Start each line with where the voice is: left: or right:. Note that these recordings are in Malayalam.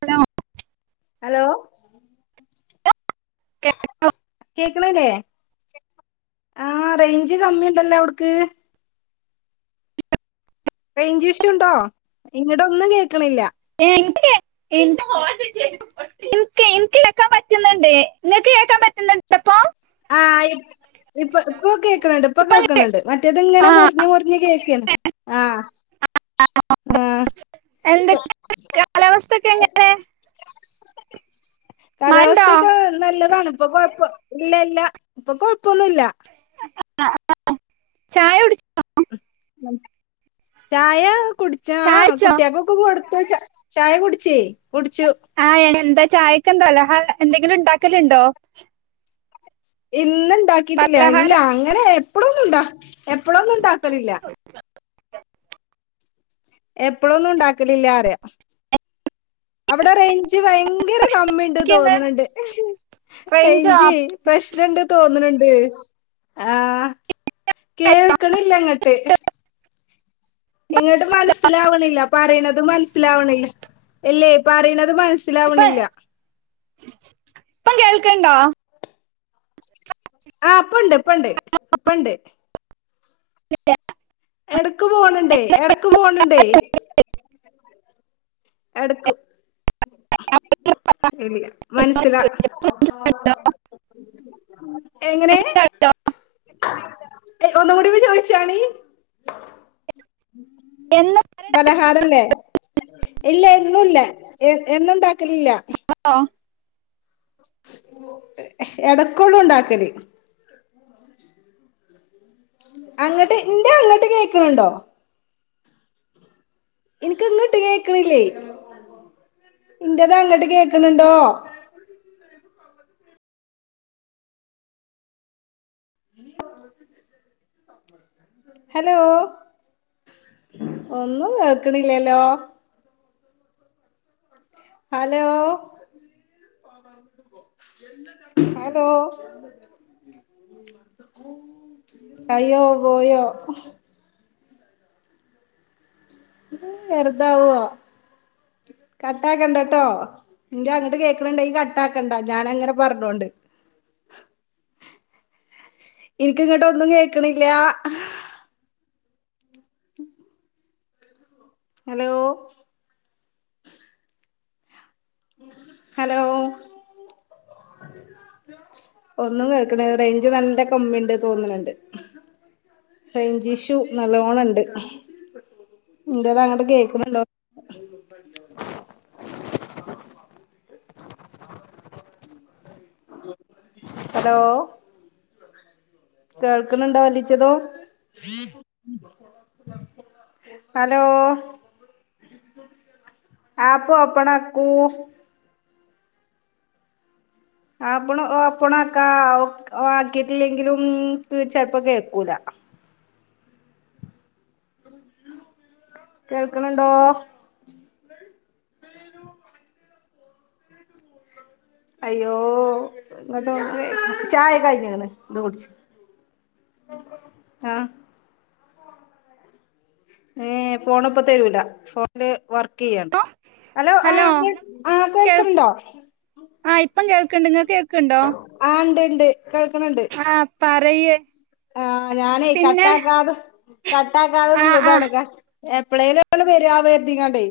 right: ഹലോ
left: ഹലോ
right: [unintelligible]
left: കേക്കണില്ലേ ആ റേഞ്ച് കമ്മിയുണ്ടല്ലോ അവിട്ക്ക് റേഞ്ച് ഇഷ്യു ഉണ്ടോ ഇങ്ങട് ഒന്നും കേക്ണില്ല.
right: എനിക്ക് [unintelligible] ഇൻക്ക് ഇൻക്ക് കേക്കാൻ പറ്റുന്നുണ്ട് ഇങ്ങക്ക് കേക്കാൻ പറ്റുന്നുണ്ടപ്പോ?
left: ആ ഇ ഇപ്പൊ ഇപ്പൊ കേക്ണണ്ട് ഇപ്പൊ കേൾക്കണണ്ട്. മറ്റേത്
right: ആ
left: ഇങ്ങനെ മുറിഞ്ഞ് മുറിഞ്ഞ് കേക്കേന്ന് ആഹ്
right: [unintelligible] [unintelligible] എന്തൊ
left: ഇപ്പൊ
right: [unintelligible] കാലാവസ്ഥ ഒക്കെ എങ്ങനെ മഴണ്ടോ
left: കാലാവസ്ഥയൊക്കെ നൽ നല്ലതാണ്. ഇപ്പൊ കൊഴപ്പൊ ഇല്ല ഇല്ല ഇപ്പൊ കൊഴപ്പൊന്നുവില്ല.
right: [unintelligible] ചായ കുടി [unintelligible]
left: ചായ കുടിച്ചാ
right: ചായ കുടിച്ചോ
left: കുട്ടികക്കൊക്കെ കൊടു ത്തു ചാ ചായ കുടിച്ചി
right: ആ എന്താ ചായക്ക് എന്താ പലഹാ എന്തെങ്കിലും ഉണ്ടാക്കലുണ്ടോ?
left: ഇന്ന് ഇണ്ടാക്കീട്ടില്ല ഇല്ല
right: പലഹാരം
left: അങ്ങനെ എപ്പളുമൊന്നും ഇണ്ടാ എപ്പളുവൊന്നും ഉണ്ടാക്കലില്ല. എപ്പളൊന്നും ഉണ്ടാക്കലില്ലാന്നു പറയാ. അവിടെ റേ ഞ്ച് ഭയങ്കര കമ്മിണ്ട്
right: ഉണ്ടാക്കിയെന്ന്
left: തോന്നണണ്ട്.
right: റേഞ്ചോ
left: റേഞ്ച് പ്രശ്നുണ്ട് തോന്നണ ണ്ട്. ആ കേൾക്കണില്ലങ്ങട്ട് ഇങ്ങോട്ട് മനസ്സിലാവണില്ല. പറയണത് മനസ്സിലാവണില്ല. ഇല്ലേ പറയണത്
right: ഇപ്പൊ
left: മനസ്സിലാവണില്ല.
right: ഇപ്പം കേൾക്കണുണ്ടോ?
left: ആ ഇപ്പണ്ട് ഇപ്പണ്ട് ഇപ്പണ്ട്. ഇടക്ക് പോണുണ്ടേ ഇടക്ക് പോണുണ്ടേ. എടക്കും [unintelligible] മനസ്സിലാ എങ്ങനെ? ഒന്നും കൂടിയൊന്ന് ചോയ് ച്ചാണീ
right: എന്നോ
left: പലഹാരല്ലേ. ഇല്ല എന്നും ഇല്ല എന്നും ഉണ്ടാക്കലില്ല. എടക്കൊള്ളൂ ഉണ്ടാക്കല്. അങ്ങട്ട് എന്റെ അങ്ങട്ട് കേക്കണുണ്ടോ? എനിക്കങ്ങോട്ട് കേക്കണില്ലേ? എന്റേത് അങ്ങോട്ട് കേക്കണുണ്ടോ? ഹലോ ഒന്നും കേൾക്കണില്ലല്ലോ? ഹലോ ഹലോ അയ്യോ പോയോ? വെറുതാവോ കട്ടാക്കണ്ടട്ടോ? എൻ്റെ അങ്ങട്ട് കേക്കണുണ്ടെങ്കി കട്ടാക്കണ്ടാ ഞാൻ അങ്ങനെ പറഞ്ഞോണ്ട്. എനിക്ക് ഇങ്ങട്ട് ഒന്നും കേക്കണില്ല. ഹലോ ഹലോ ഒന്നും കേൾക്കണില്ല റേഞ്ച് നല്ല കമ്മിണ്ട് തോന്നണണ്ട്. റേഞ്ച് ഇഷ്യൂ നല്ലോണം ഇണ്ട്. എൻ്റെത് അങ്ങട് കേക്കണുണ്ടോ? ഹലോ കേൾക്കണുണ്ടോ [unintelligible] ഹലോ ആപ്പ് ഓപ്പണാക്കൂ ആപ്പണ് ഓപ്പണാക്കാ ഓ ആക്കിട്ടില്ലെങ്കിലും ചെലപ്പം കേക്കൂലാ കേൾക്കണുണ്ടോ അയ്യോ ഇങ്ങോട്ട് നോക്കിക്കേ ചായ കഴിഞ്ഞേക്കണ് ഇത് കുടിച്ചോ ആ ഏ ഫോൺപ്പോ തരുല ഫോണില് വർ കെയ്യാണ് ഹലോ ഓ ആക്കെ ആ കേക്ക്‌ണ്ടോ
right: ആഹ് ഇപ്പം കേൾക്ക്‌ണ്ട് ഇങ്ങക്ക്‌ കേക്ക്‌ണ്ടോ
left: ണ്ട് കേക്ക്‌ണ് ണ്ട്
right: [unintelligible]
left: ആ ഞാനേ
right: പിന്നെ
left: കട്ടാക്കാതു കട്ടാക്കാ [unintelligible]
right: ആഹ്
left: നിക്കാണ്
right: ആഹ്
left: ക- എപ്പളേലൊന്ന് വരാ വര്തികാണ്ട്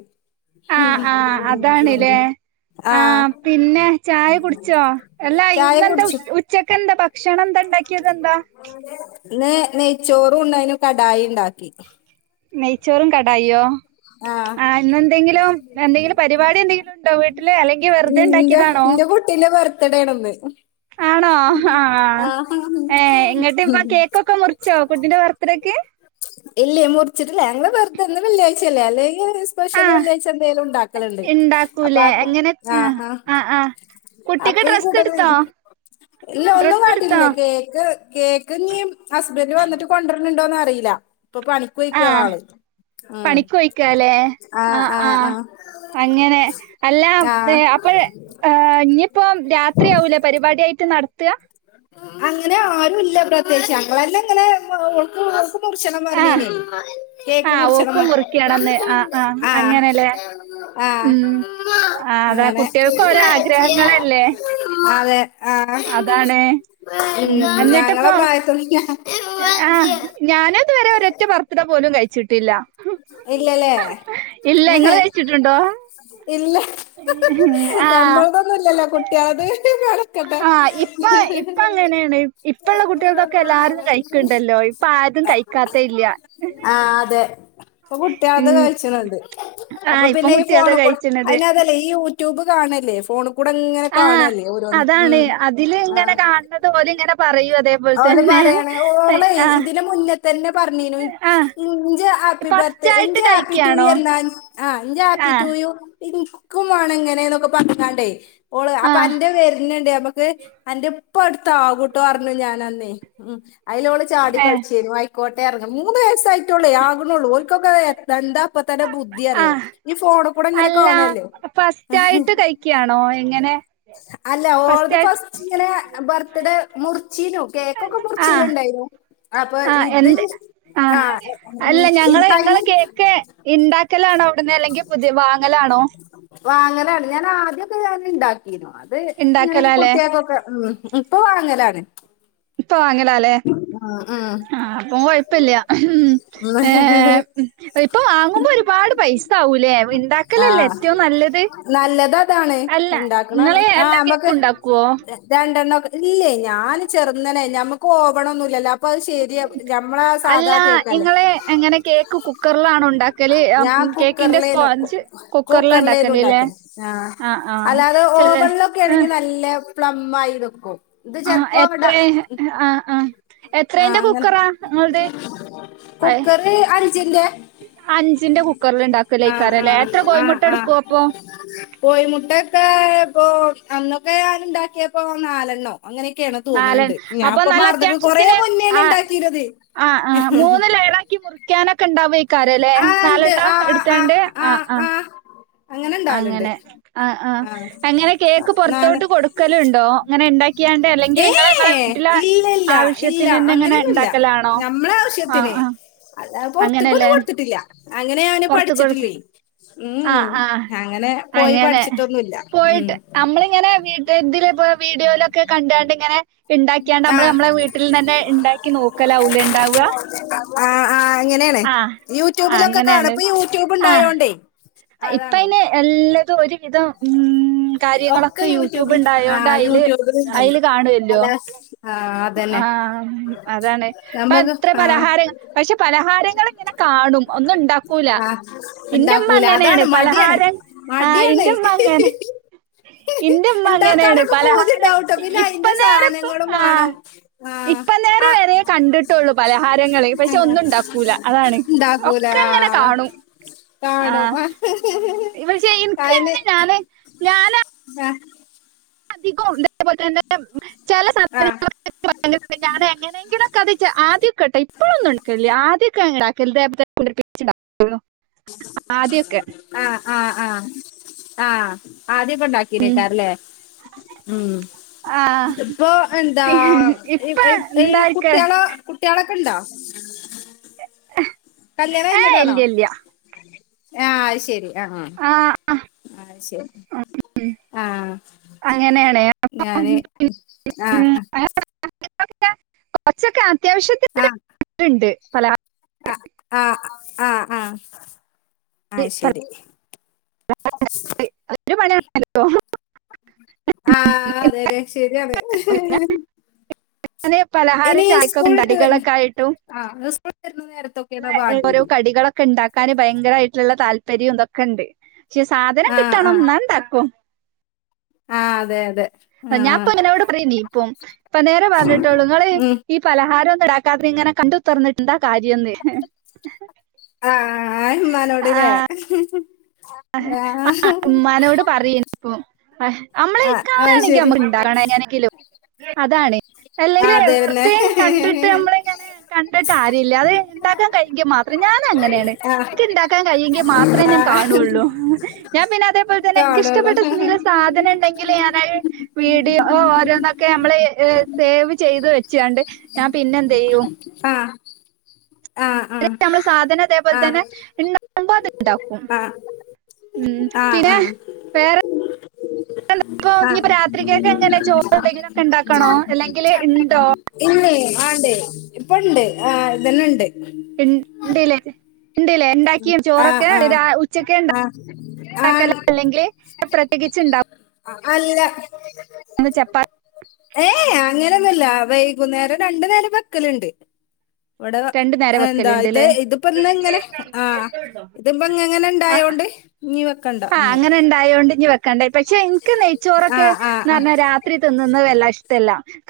right: ആ പിന്നെ ചായ കുടിച്ചോ എല്ലാ
left: ചായ
right: ഇന്നെന്താ
left: കുടിച്ചു
right: ഉച്ചക്കെന്താ ഭക്ഷണന്താ? ണ്ടാക്യതെന്താ?
left: ഇന്ന് നെയ്ച്ചോറും ഉണ്ടായ്‌നും കടായിണ്ടാക്കി.
right: നെയ്ച്ചോറും കടായൊ ആ ഇന്നെന്തെങ്കിലും എന്തെങ്കിലും പരിപാടി എന്തെങ്കിലും ഉണ്ടോ? വീട്ടില് അല്ലെങ്കിൽ വെർതെണ്ടാക്കിയതാണോ?
left: തടയണന്ന്
right: ആണോ ഹാ ആ
left: ആ
right: ഏ ഏങ്ങ ന്നട്ടപ്പോ കേക്കൊക്കെ മുറിച്ചോ കുട്ടിന്റെ ബർത്ത്ഡേക്ക്?
left: ഇല്ല മുറിച്ചിട്ടില്ല ഞങ്ങള് വെറ്തെന്ന് വെള്ളാഴ്ചല്ലെ അല്ലേ ലേലും സ്പെഷ്യല്
right: ആഹ്
left: വെള്ളിയാഴ്ചന്തേലും ണ്ടാക്കൽണ്ട് അപ്പൊ
right: ഇണ്ടാക്കൂലേ
left: ആകു
right: എങ്ങനെ
left: ആ
right: ആഹ്
left: ആ
right: ആഹ് ആഹ് കുട്ടിക്ക്
left: അപ്പൊ ഈ
right: ഡ്രസ്സ്
left: കൂട്ട
right: എടുത്തോ
left: [unintelligible] ഇല്ല ഒന്നും
right: ഡ്രസ്സ് എടുത്തോ
left: കാട്ടില്ല കേക്ക് കേക്ക്‌ [unintelligible] ഹസ്ബൻഡ് വന്നിട്ട് കൊണ്ടൊര്ണണ്ടോന്ന് അറീല ഇപ്പൊ പണിക്കൊയ്ക്കാ ആള്. ഉം
right: പണിക്കൊയ് ക്കാല്ലേ ആ ആ അങ്ങനെ അല്ല പേ
left: ആ
right: അപ്പഴ് ഏ ഇഞ്ഞിപ്പോ രാത്രിയാവൂലേ പരിപാട്യയിട്ട് നടത്തുക.
left: അങ്ങനെ ആരുല്ല പ്രത്യേച്ച് ഞങ്ങളെന്നെ ഇങ്ങനെ [inaudible] പ്പം മുർച്ചണം
right: ആഹ്
left: ന്നർഞ്ഞീനി കേക്ക്
right: ആഹ് ഓക്കും
left: മുറിച്ചണംന്ന്
right: മുറിക്കണംന്ന് ആഹ് ആഹ്
left: ആ.
right: അങ്ങനെല്ലേ
left: ആ [inaudible]
right: ഉം
left: ആ
right: ആഹ് അതാ
left: അങ്ങനെ
right: കുട്ടികൾക്ക് ഓരോ ആഗ്രഹങ്ങളല്ലേ
left: അതെ.
right: അതാണ്. ഉം
left: മ് ഞങ്ങളെ
right: എന്നിട്ടിപ്പോ
left: പ്രായത്ത [inaudible]
right: ആഹ് ഞാനും ഇതുവരെ ഒരറ്റ ബർത്തഡേ പോലും കഴിച്ചിട്ടില്ല.
left: ഇല്ലല്ലേ
right: ഇല്ല ഇങ്ങൾ
left: ഞ-
right: കഴിച്ചിട്ടുണ്ടോ?
left: ഇല്ല.
right: ആഹ്
left: ഞമ്മളതൊന്നുല്ലല്ലോ കുട്ട്യാള്ത് [inaudible] [inaudible]
right: ആഹ് ഇപ്പ ഇപ്പ അങ്ങനെയാണ് ഇപ്പള്ള കുട്ടികൾതൊക്കെ എല്ലാരും കഴിക്കണ്ടല്ലോ ഇപ്പ ആരും കഴിക്കാത്ത ഇല്ല
left: ആ അതെ. ഇപ്പൊ കുട്ട്യാള്ത്
right: ഉം
left: കഴിച്ച്ണ് ണ്ട് അപ്പൊ
right: ആഹ് ഇപ്പം
left: പിന്നെ ഈ
right: കുട്ടികളത്
left: ഫോണ്ക്കൂടെ
right: കഴിച്ചണത്
left: അയ്ന അതല്ലേ ഈ ട്യുബ് കാണല്ലേ ഫോൺ കൂടങ്ങനെ
right: ആഹ്
left: കാണല്ലേ ഓരോന്ന് മ്
right: അതാണ് അതില് ഇങ്ങനെ കാണുന്നത് ഓല് ഇങ്ങനെ പറയും അതേപോലെ
left: ഓൽപ്പാ [unintelligible]
right: തന്നെ
left: യിണ് ഓളെ
right: ആഹ്
left: ഇതിന് മുന്നേത്തന്നെ പറഞ്ഞിനു
right: ആഹ്
left: ഇൻജെ ആപ്പി ബർ
right: ഫസ്റ്റ് ആയിട്ട്
left: ഞ്ചേ ഹാപ്പി ടു
right: കഴിക്കാണോ
left: യെന്ന ആ ഇന്റെ ഹാപ്പി ടു
right: ആഹ്
left: യു. ഇന്ക്കും വാണങ്ങനോക്കെ പറഞ്ഞക്കാണ്ട് ഓള് അപ്പൊ
right: ആഹ്
left: അന്റെ വേര്ണ് ണ്ട് നമക്ക് ആന്റെ ഇപ്പടുത്താവുട്ടോറഞ്ഞു ഞാന്നന്ന്. അയ്ലോള് ചാടി
right: ഏഹ്
left: കള്ചേനു അയിക്കോട്ടെറ മൂന്ന് വയസ്സായിട്ടൊള്ളേ ആക്ണള്ളൂ ഒ [unintelligible] ക്കെ എന്താപ്പോ തന്നെ ബുദ്ധി അറിയോ
right: ആഹ്
left: ഈ ഫോണ്കൂടെങ്ങനെ കാണല്ലോ ആഹ്
right: ക്യാണോ എങ്ങനെ?
left: അല്ല ഓളത് ഫസ്റ്റ് ഇങ്ങനെ ബർത്ത്ഡേ മുറിച്ചീനു കേക്കൊക്കെ മുറിച്ചിനുണ്ടായിനു
right: ആ എന്ത് ആ അല്ല
left: ഉം, ഈ
right: ഞങ്ങള
left: തൈ
right: നിങ്ങൾ കേക്ക് ഇണ്ടാക്കലാണോ അവിടന്ന് അല്ലെങ്കിൽ പുതിയ വാങ്ങലാണോ
left: വാങ്ങലാണ് ഞാൻ ആദ്യ ഒക്കെ ഞാൻ ഇണ്ടാക്കിനു അത് ഇങ്ങനെ
right: ഇണ്ടാക്കലാല്ലേ
left: കുട്ടികൾക്കൊക്കെ ഉം ഇപ്പ വാങ്ങലാണ്
right: ഇപ്പ വാങ്ങലാല്ലേ
left: ഉം ഉം.
right: ആ അപ്പൊ കൊഴപ്പില്ല ഏ ഇപ്പൊ വാങ്ങുമ്പോ ഒരുപാട് പൈസ ആകൂലേ
left: ആ
right: ഇണ്ടാക്കലല്ലേ ഏറ്റവും നല്ലത് അല്ല
left: ഉണ്ടാക്കണം
right: ഇങ്ങള്
left: ആഹ
right: എല്ലാ
left: നമ്മുക്ക്
right: കേക്കും ഉണ്ടാക്കുവോ
left: രണ്ടെണ്ണം ഇല്ലേ ഞാൻ ചെറുന്നനെ ഞമ്മക്ക് ഓവണൊന്നുലല്ലോ അപ്പോ അത് ശരിയാ ഞമ്മളെ
right: അല്ല
left: സാധാ കേക്കല്ലേ
right: ഇങ്ങള് എങ്ങനെ കേക്ക് കുക്കറിലാണോ ഉണ്ടാക്കല്
left: ഞ ഞാൻ
right: കേക്കിന്റെ
left: കുക്കറിലെനു
right: സ്പോഞ്ച് കുക്കറിലാ
left: കുക്കറിലെനു
right: ഇണ്ടാക്കല് ല്ലേ
left: ഇണ്ടാക്കിയത് ആ
right: ആഹ് ആഹ്
left: അല്ലാതെ
right: ചെല
left: ഓവണിലൊക്കെ
right: ആഹ്
left: ക്കെയാണെങ്കിൽ നല്ല പ്ലം ആയി നിക്കും ഇത്
right: ആഹ്
left: ചെലപ്പോങ്ങട്
right: എത്രേ ആഹ് ആഹ്
left: ആ
right: എത്രേന്റെ
left: അങ്ങനെ
right: കുക്കറാ ഇങ്ങളത് അയ്
left: കുക്കർ അഞ്ചിന്റെ
right: അഞ്ചിന്റെ കുക്കറിൽ
left: ആഹ്
right: ഇണ്ടാക്കലയികരം പ എത്ര കോഴിമുട്ട എടുക്കു പ്പ
left: കോയി മുട്ടെക്ക ഇപ്പോ അന്നൊക്കെ ഞാൻ ഇണ്ടാക്കിയപ്പോ നാലെണ്ണോ അങ്ങനെയൊക്കെയാണ് തോന്നണണ്ട് ഞാ
right: നല്ലത്യാവശ്യതിന് ആ ആ മൂന്ന് ലയർ ആക്കി മുറികാനൊക്കെ ഇണ്ടാവോയി കരല്ലേ
left: ആഹ് ഇണ്ട്
right: നാലെണ്ണം
left: ആഹ് ആഹ്
right: എടുത്തണ്ട്
left: ആഹ്
right: ആ
left: ആഹ്
right: ആ
left: ആഹ്
right: അങ്ങനെ ആ ആ
left: ആഹ്
right: അങ്ങനെ കേക്ക് പുറത്തോട്ട്
left: നാല്
right: കൊടുക്കലുണ്ടോ അങ്ങനെ ഇണ്ടാക്കിയ അല്ലെങ്കിൽ
left: ഏ
right: നിങ്ങളെ നിങ്ങളെ വീട്ടില്
left: ഇല്ല ഇല്ല ഇല്ല
right: ആവശ്യത്തിന് തന്നെ ഇങ്ങനെ
left: അങ്ങനെയൊന്നുമില്ല
right: ഇണ്ടാക്കലാണോ ആ ആ
left: അത പുറത്തക്കൊന്നന്നും കൊടുത്തിട്ടി അങ്ങനെ ഞാനും പഠിച്ചിട്ടില്ലേ
right: ആ
left: ഉം
right: ആ
left: അങ്ങനെ പോയി
right: അങ്ങനെ
left: പഠിച്ചിട്ടൊന്നുമില്ല ഉം
right: പോയിട്ട് നമ്മളിങ്ങനെ വീട്ട തില് വീഡിയോയിലൊക്കെ കണ്ടണ്ട് ഇങ്ങനെ ഇണ്ടാക്കിയാണ്ട്
left: ആ
right: നമ്മള് നമ്മളെ വീട്ടിൽ തന്നെ ഇണ്ടാക്കി നോക്കലാവൂലെ ഇണ്ടാവ
left: ആ ആഹ് അങ്ങനെയാണ്
right: ആഹ്
left: യൂട്യൂബിലൊക്കെ കാണും
right: അങ്ങനെയാണ്
left: ഇപ്പൊ യൂട്യൂബ്
right: ആഹ്
left: ഉണ്ടായോണ്ടേ
right: ഇപ്പ
left: അതാണ്
right: അയിന് എല്ലാതും ഒരു വിധം ഉം ഉം
left: ഒക്കെ
right: കാര്യങ്ങളൊക്കെ യൂട്യൂബ്
left: യൂട്യൂബിൽ ആ
right: ഉണ്ടായോണ്ട് അയില്
left: യൂട്യൂബിൽ ഉണ്ടല്ലോ
right: അയില് കാണുവല്ലോ
left: അല്ല ആ അതന്നെ
right: ആഹ് അതാണ് ഇപ്പ
left: നമ്മക്ക്
right: അത്ര
left: ആ
right: പലഹാരങ്ങ പക്ഷെ പലഹാരങ്ങൾ ഇങ്ങനെ കാണു കാണും ഒന്നും ഇണ്ടാക്കൂല
left: ആഹ്
right: എന്റെമ്മ
left: ഇണ്ടാക്കൂല
right: അങ്ങനെയാണ്
left: അതാണ് മടിയാണ്
right: പലഹാരം ആ
left: മടിയാണ്
right: ഇന്റെമ്മ അങ്ങനെ ഇന്റെമ്മ അങ്ങനെയാണ്
left: ഇണ്ടാക്കാനൊക്കെ
right: പലഹാരം
left: പൂതിണ്ടാവുട്ടോ പിന്നെ
right: ഇപ്പൊ
left: അയിന്റെ
right: നേര ഇപ്പോ
left: സാനങ്ങളും
right: ആ
left: വാണം ആഹ്
right: ഇപ്പ നേര
left: ആഹ്
right: വരേ കണ്ടിട്ടുള്ളു പലഹാരങ്ങള് പക്ഷെ ഒന്നും ഇണ്ടാക്കൂല അതാണ്
left: ഇണ്ടാക്കൂല
right: ഒക്കെ ഇങ്ങനെ
left: ആഹ്
right: കാണൂ ആ
left: കാണും
right: ഇവൾ എനിക്ക് അങ്ങനെ ഞാന് ഞാന്
left: ആ
right: അധികോം ഇതേപോലെ തന്നെ ചെല സാധനതിന്
left: ആഹ്
right: [unintelligible] എങ്ങനെങ്കിലൊക്കെ അതിച്ച ആദ്യംക്കെട്ടൊ ഇപ്പോഴൊന്നും എട് ക്കലില്ല ആദ്യക്കെ ഞാൻ ഇണ്ടാക്കലുണ്ട് [unintelligible] ആ ആദ്യൊക്കെ
left: ആ ആ ആദ്യക്കെ ഇണ്ടാക്കിനേക്കാറല്ലേ ഉം
right: ആ
left: ഇപ്പൊ എന്താ
right: പിന്നെ
left: ഈ
right: ഇപ്പൊ
left: ഇ
right: എന്തായിരിക്ക
left: കുട്ടികള കുട്ടികള് കണ്ടോ കല്യാണം
right: ഏ,
left: കഴിഞ്ഞതാണോ
right: ഇല്ല ഇല്ല
left: ആഹ് ശരി ആ ആഹ് ശരി ആ
right: അങ്ങനെയാണ് അപ്പൊ
left: ഞാന് ആ
right: [unintelligible] കൊറച്ചൊക്കെ
left: ആഹ്
right: അത്യാവശ്യത്തിനിണ്ട് പല
left: ആ ആ അഹ് ശരി
right: ഹലോ
left: ആ അതെതെ ശരിയാണ്
right: അങ്ങനെ പലഹാര
left: ഇനി സ്കൂളിട്ട് വരുന്ന
right: ചായക്കണ്ടടികളൊക്കെ ആയിട്ടും
left: ആഹ് സ്കൂളിട്ട് വരുന്ന നേരത്തൊക്കെയാണ്
right: ഓരോ
left: വാണ്ടിയത്
right: കടികളൊക്കെ ഇണ്ടാക്കാന് ഭയങ്കരമായിട്ടുള്ള താല്പര്യം ഇതൊക്കെ ഉണ്ട് ചെ സാധനം കിട്ടണം എന്ന ഇണ്ടാക്കും
left: ആ അതെ അതെ ആഹ്
right: ഞാൻപ്പ ഇങ്ങനെ അവിടെ പറയുന്നീ ഇപ്പം ഇപ്പ നേരെ പറഞ്ഞിട്ടൊളു ങ്ങള്
left: ഉം
right: ഈ പലഹാരം ഇടാക്കാതെ ഇങ്ങനെ കണ്ടു തുറന്നിട്ടുണ്ടാ കാര്യംന്ന
left: ആ ഉമ്മ നോടല്ലേ
right: ആ ആ ഉമ്മാനോട് പറയനിപ്പോ ആ നമ്മള
left: ആഹ്
right: ഇക്കാവ
left: അത്
right: ആണെങ്കി
left: ശരി
right: നമ്മക്ക്ണ്ടറാണ് [unintelligible] അതാണ് അല്ലെങ്കേ
left: ആഹ് അതെന്നെ
right: വെറുതെയയും കണ്ടിട്ട് നമ്മള ഇങ്ങനെ കണ്ടിട്ട് കാര്യമില്ല അത് ഉണ്ടാക്കാൻ കഴിഞ്ഞ മാത്രം. ഞാൻ ഞാൻ അങ്ങനെയാണ്,
left: ആഹ്
right: ഇത് ഇണ്ടാക്കാൻ കഴിയെങ്കിൽ മാത്രമേ ഞാൻ കാ
left: ആഹ്
right: നോള്ളൂ. ഞാൻ പിന്നെ അതേപോലെ തന്നെ എന്ക്ക്
left: കാണുള്ളൂ
right: ഇഷ്ടപ്പെട്ട ങ്കില സാധനം ഉണ്ടെങ്കിൽ ഞാന വീട് ഓരോന്നൊക്കെ നമ്മളെ സേവ് ചെയ്ത് വെച്ചണ്ട്. ഞാൻ പിന്നെ എന്ത് ചെയ്യും,
left: ആഹ് ആഹ് ആഹ്
right: നമ്മള് സാധനം അതേപോലെ തന്നെ
left: ആഹ്
right: ഉണ്ടാവുമ്പോ അത് ഇണ്ടാക്കും
left: ആഹ്
right: ഉം
left: ആഹ്
right: പിന്നെ
left: ആഹ്
right: വേറെ
left: ആഹ്
right: രാത്രിക്കൊക്കെ എങ്ങനെ ചോറ് എന്തെങ്കിലുംക്കെ ഉണ്ടാക്കണോ അല്ലെങ്കിൽ
left: ഇന്ന ആണ്ടേ ഇപ്പ ഉണ്ട് ആ് ഇതന്നെ ഉണ്ട്
right: ഇണ്ട്ല്ലേ ഇണ്ടല്ലേ ഉണ്ടാക്കിയും
left: ആഹ്
right: ചോറൊക്കെ
left: ആഹ്
right: ഉച്ചക്കണ്ട ഉണ്ടക്കും
left: ആഹ്
right: അല്ലെങ്കിൽ പ്രത്യേകിച്ച് ഉണ്ടാവും
left: ആ അല്ല
right: ചപ്പാത്തി
left: ഏ അങ്ങനെ ഒന്നല്ല വൈകുന്നേരം രണ്ടു നേരം വക്കലുണ്ട് ഇവിടെ
right: രണ്ടു നേരം
left: എന്താ ഇത്
right: വെക്കലുണ്ട്ല്ലേ
left: ഇതിപ്പ ന്ന് ഇങ്ങനെ ആഹ് ഇത്പ എങ്ങനെ ഇണ്ടായോണ്ട് നീ
right: ആഹ് അങ്ങനെ ഉണ്ടായോണ്ടി വെക്കണ്ടായി, പക്ഷെ എനിക്ക് നെയ്ച്ചോറൊക്കെ
left: ആഹ് ആഹ്
right: എന്ന്
left: ആഹ്
right: പറഞ്ഞാ രാത്രി തിന്നന്ന് വല്ല ഇഷ്ട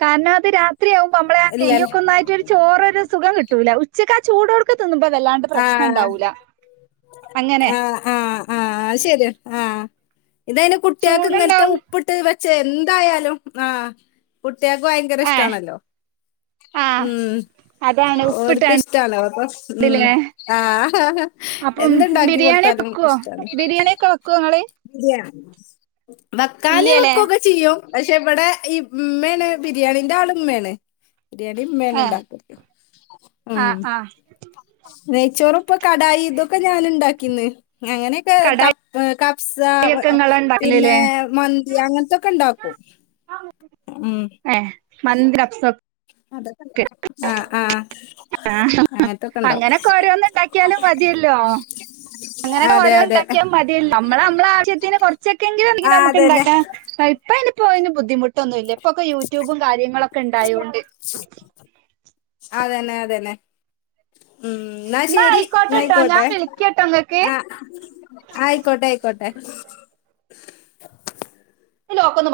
right: കാരണം അത് രാത്രിയാവുമ്പോൾ നമ്മളെ
left: ഇല്ലല്ലേ
right: നെയ്യൊക്ക ഒന്നായിട്ട് ഒരു ചോറ ഒരു സുഖം കിട്ടൂല ചാ ചൂഓടുക്ക ന്നുമ്പ വല്ലാണ്ട്
left: ആഹ്
right: പ്രശ്നുണ്ടാവൂല. അങ്ങനെ
left: ആഹ് ആഹ് ഇതനി കുട്ടികൾക്ക് ഇങ്ങനത്തെ
right: ചൂടുണ്ടാവും
left: ഉപ്പിട്ട് വെച്ച എന്തായാലും ആ കുട്ട്യോൾക് ഭയങ്കര
right: ഏ
left: ഇഷ്ടമാണല്ലോ.
right: ആ
left: ഉം
right: അതാണ്
left: ഓർക്ക്
right: ഉപ്പിട്ടാണ്ട്ല്ലേ
left: ഇഷ്ടണോ അപ്പൊ ഉം ആഹ
right: അപ്പം
left: എന്തുണ്ടാക്കി
right: ബിരിയാണിയൊക്കെ
left: കൊടുത്താലും
right: വെക്കുവോ
left: ഇഷ്ടന്ന്.
right: ബിരിയാണിയൊക്കെ വെക്കുവോ ഇങ്ങള്
left: ഇയ വെക്കാനേ
right: ഇല്ല്യല്ലേ
left: വെക്കുവൊക്കെ ചെയ്യും. പക്ഷെ ഇവിടെ ഇമ്മെണ്. ബിരിയാണിന്റെ ആളും ഇമ്മേണ്. ബിരിയാണി ഉമ്മെന്ന ‌
right: ഏ
left: ഇണ്ടാക്കും.
right: ആ ആ
left: നെയ്ച്ചോറും ഇപ്പൊ കടായി ഇതൊക്കെ ഞൻ ഉണ്ടാക്കിന്ന് അങ്ങനെയൊക്കെ ക ക പ്സ
right: കടായിയൊക്കെ ഇങ്ങളാ
left: പിന്നെ
right: ഇണ്ടാക്കല്ല്ലേ
left: മന്തി അങ്ങനത്തൊക്കെ ഇണ്ടാക്കും ഉം
right: മന്ദ അപ്പ്സപ്പ
left: അതൊക്കെ ആഹ ആഹ അങ്ങനത്തൊക്കെ ഉണ്ടാക്കും.
right: ണ്ടാക്കിയാലും മതിയല്ലോ അങ്ങനെയൊക്കെ
left: അതെ
right: ഓരോ
left: അതെ
right: ഉണ്ടാക്കിയാ മതിയല്ല, നമ്മ നമ്മള ആവശ്യത്തിന് കൊറച്ചൊക്കെങ്കിലും എന്തെങ്കെ
left: ആഹ്
right: നമുക്ക്
left: അതന്നെ
right: ഉണ്ടാക്കാം ഇപ്പ ഇനിപ്പോ അതിന് ബുദ്ധിമുട്ടൊന്നും ഇല്ല. ഇപ്പൊക്കെ യൂട്യൂബും കാര്യങ്ങളൊക്കെ ഉണ്ടായോണ്ട്
left: അതന്നെ അതന്നെ ഉം എന്നാ
right: ന്നാ
left: ശെരി
right: ആയിക്കോട്ടെട്ടോ ഞാൻ
left: നയിക്കോട്ടെ.
right: വിളിക്കട്ടോ ഇങ്ങക്ക്
left: ആഹ ആയിക്കോട്ടെ ആയിക്കോട്ടെ
right: ഇ ലോക്കൊ ഒന്ന്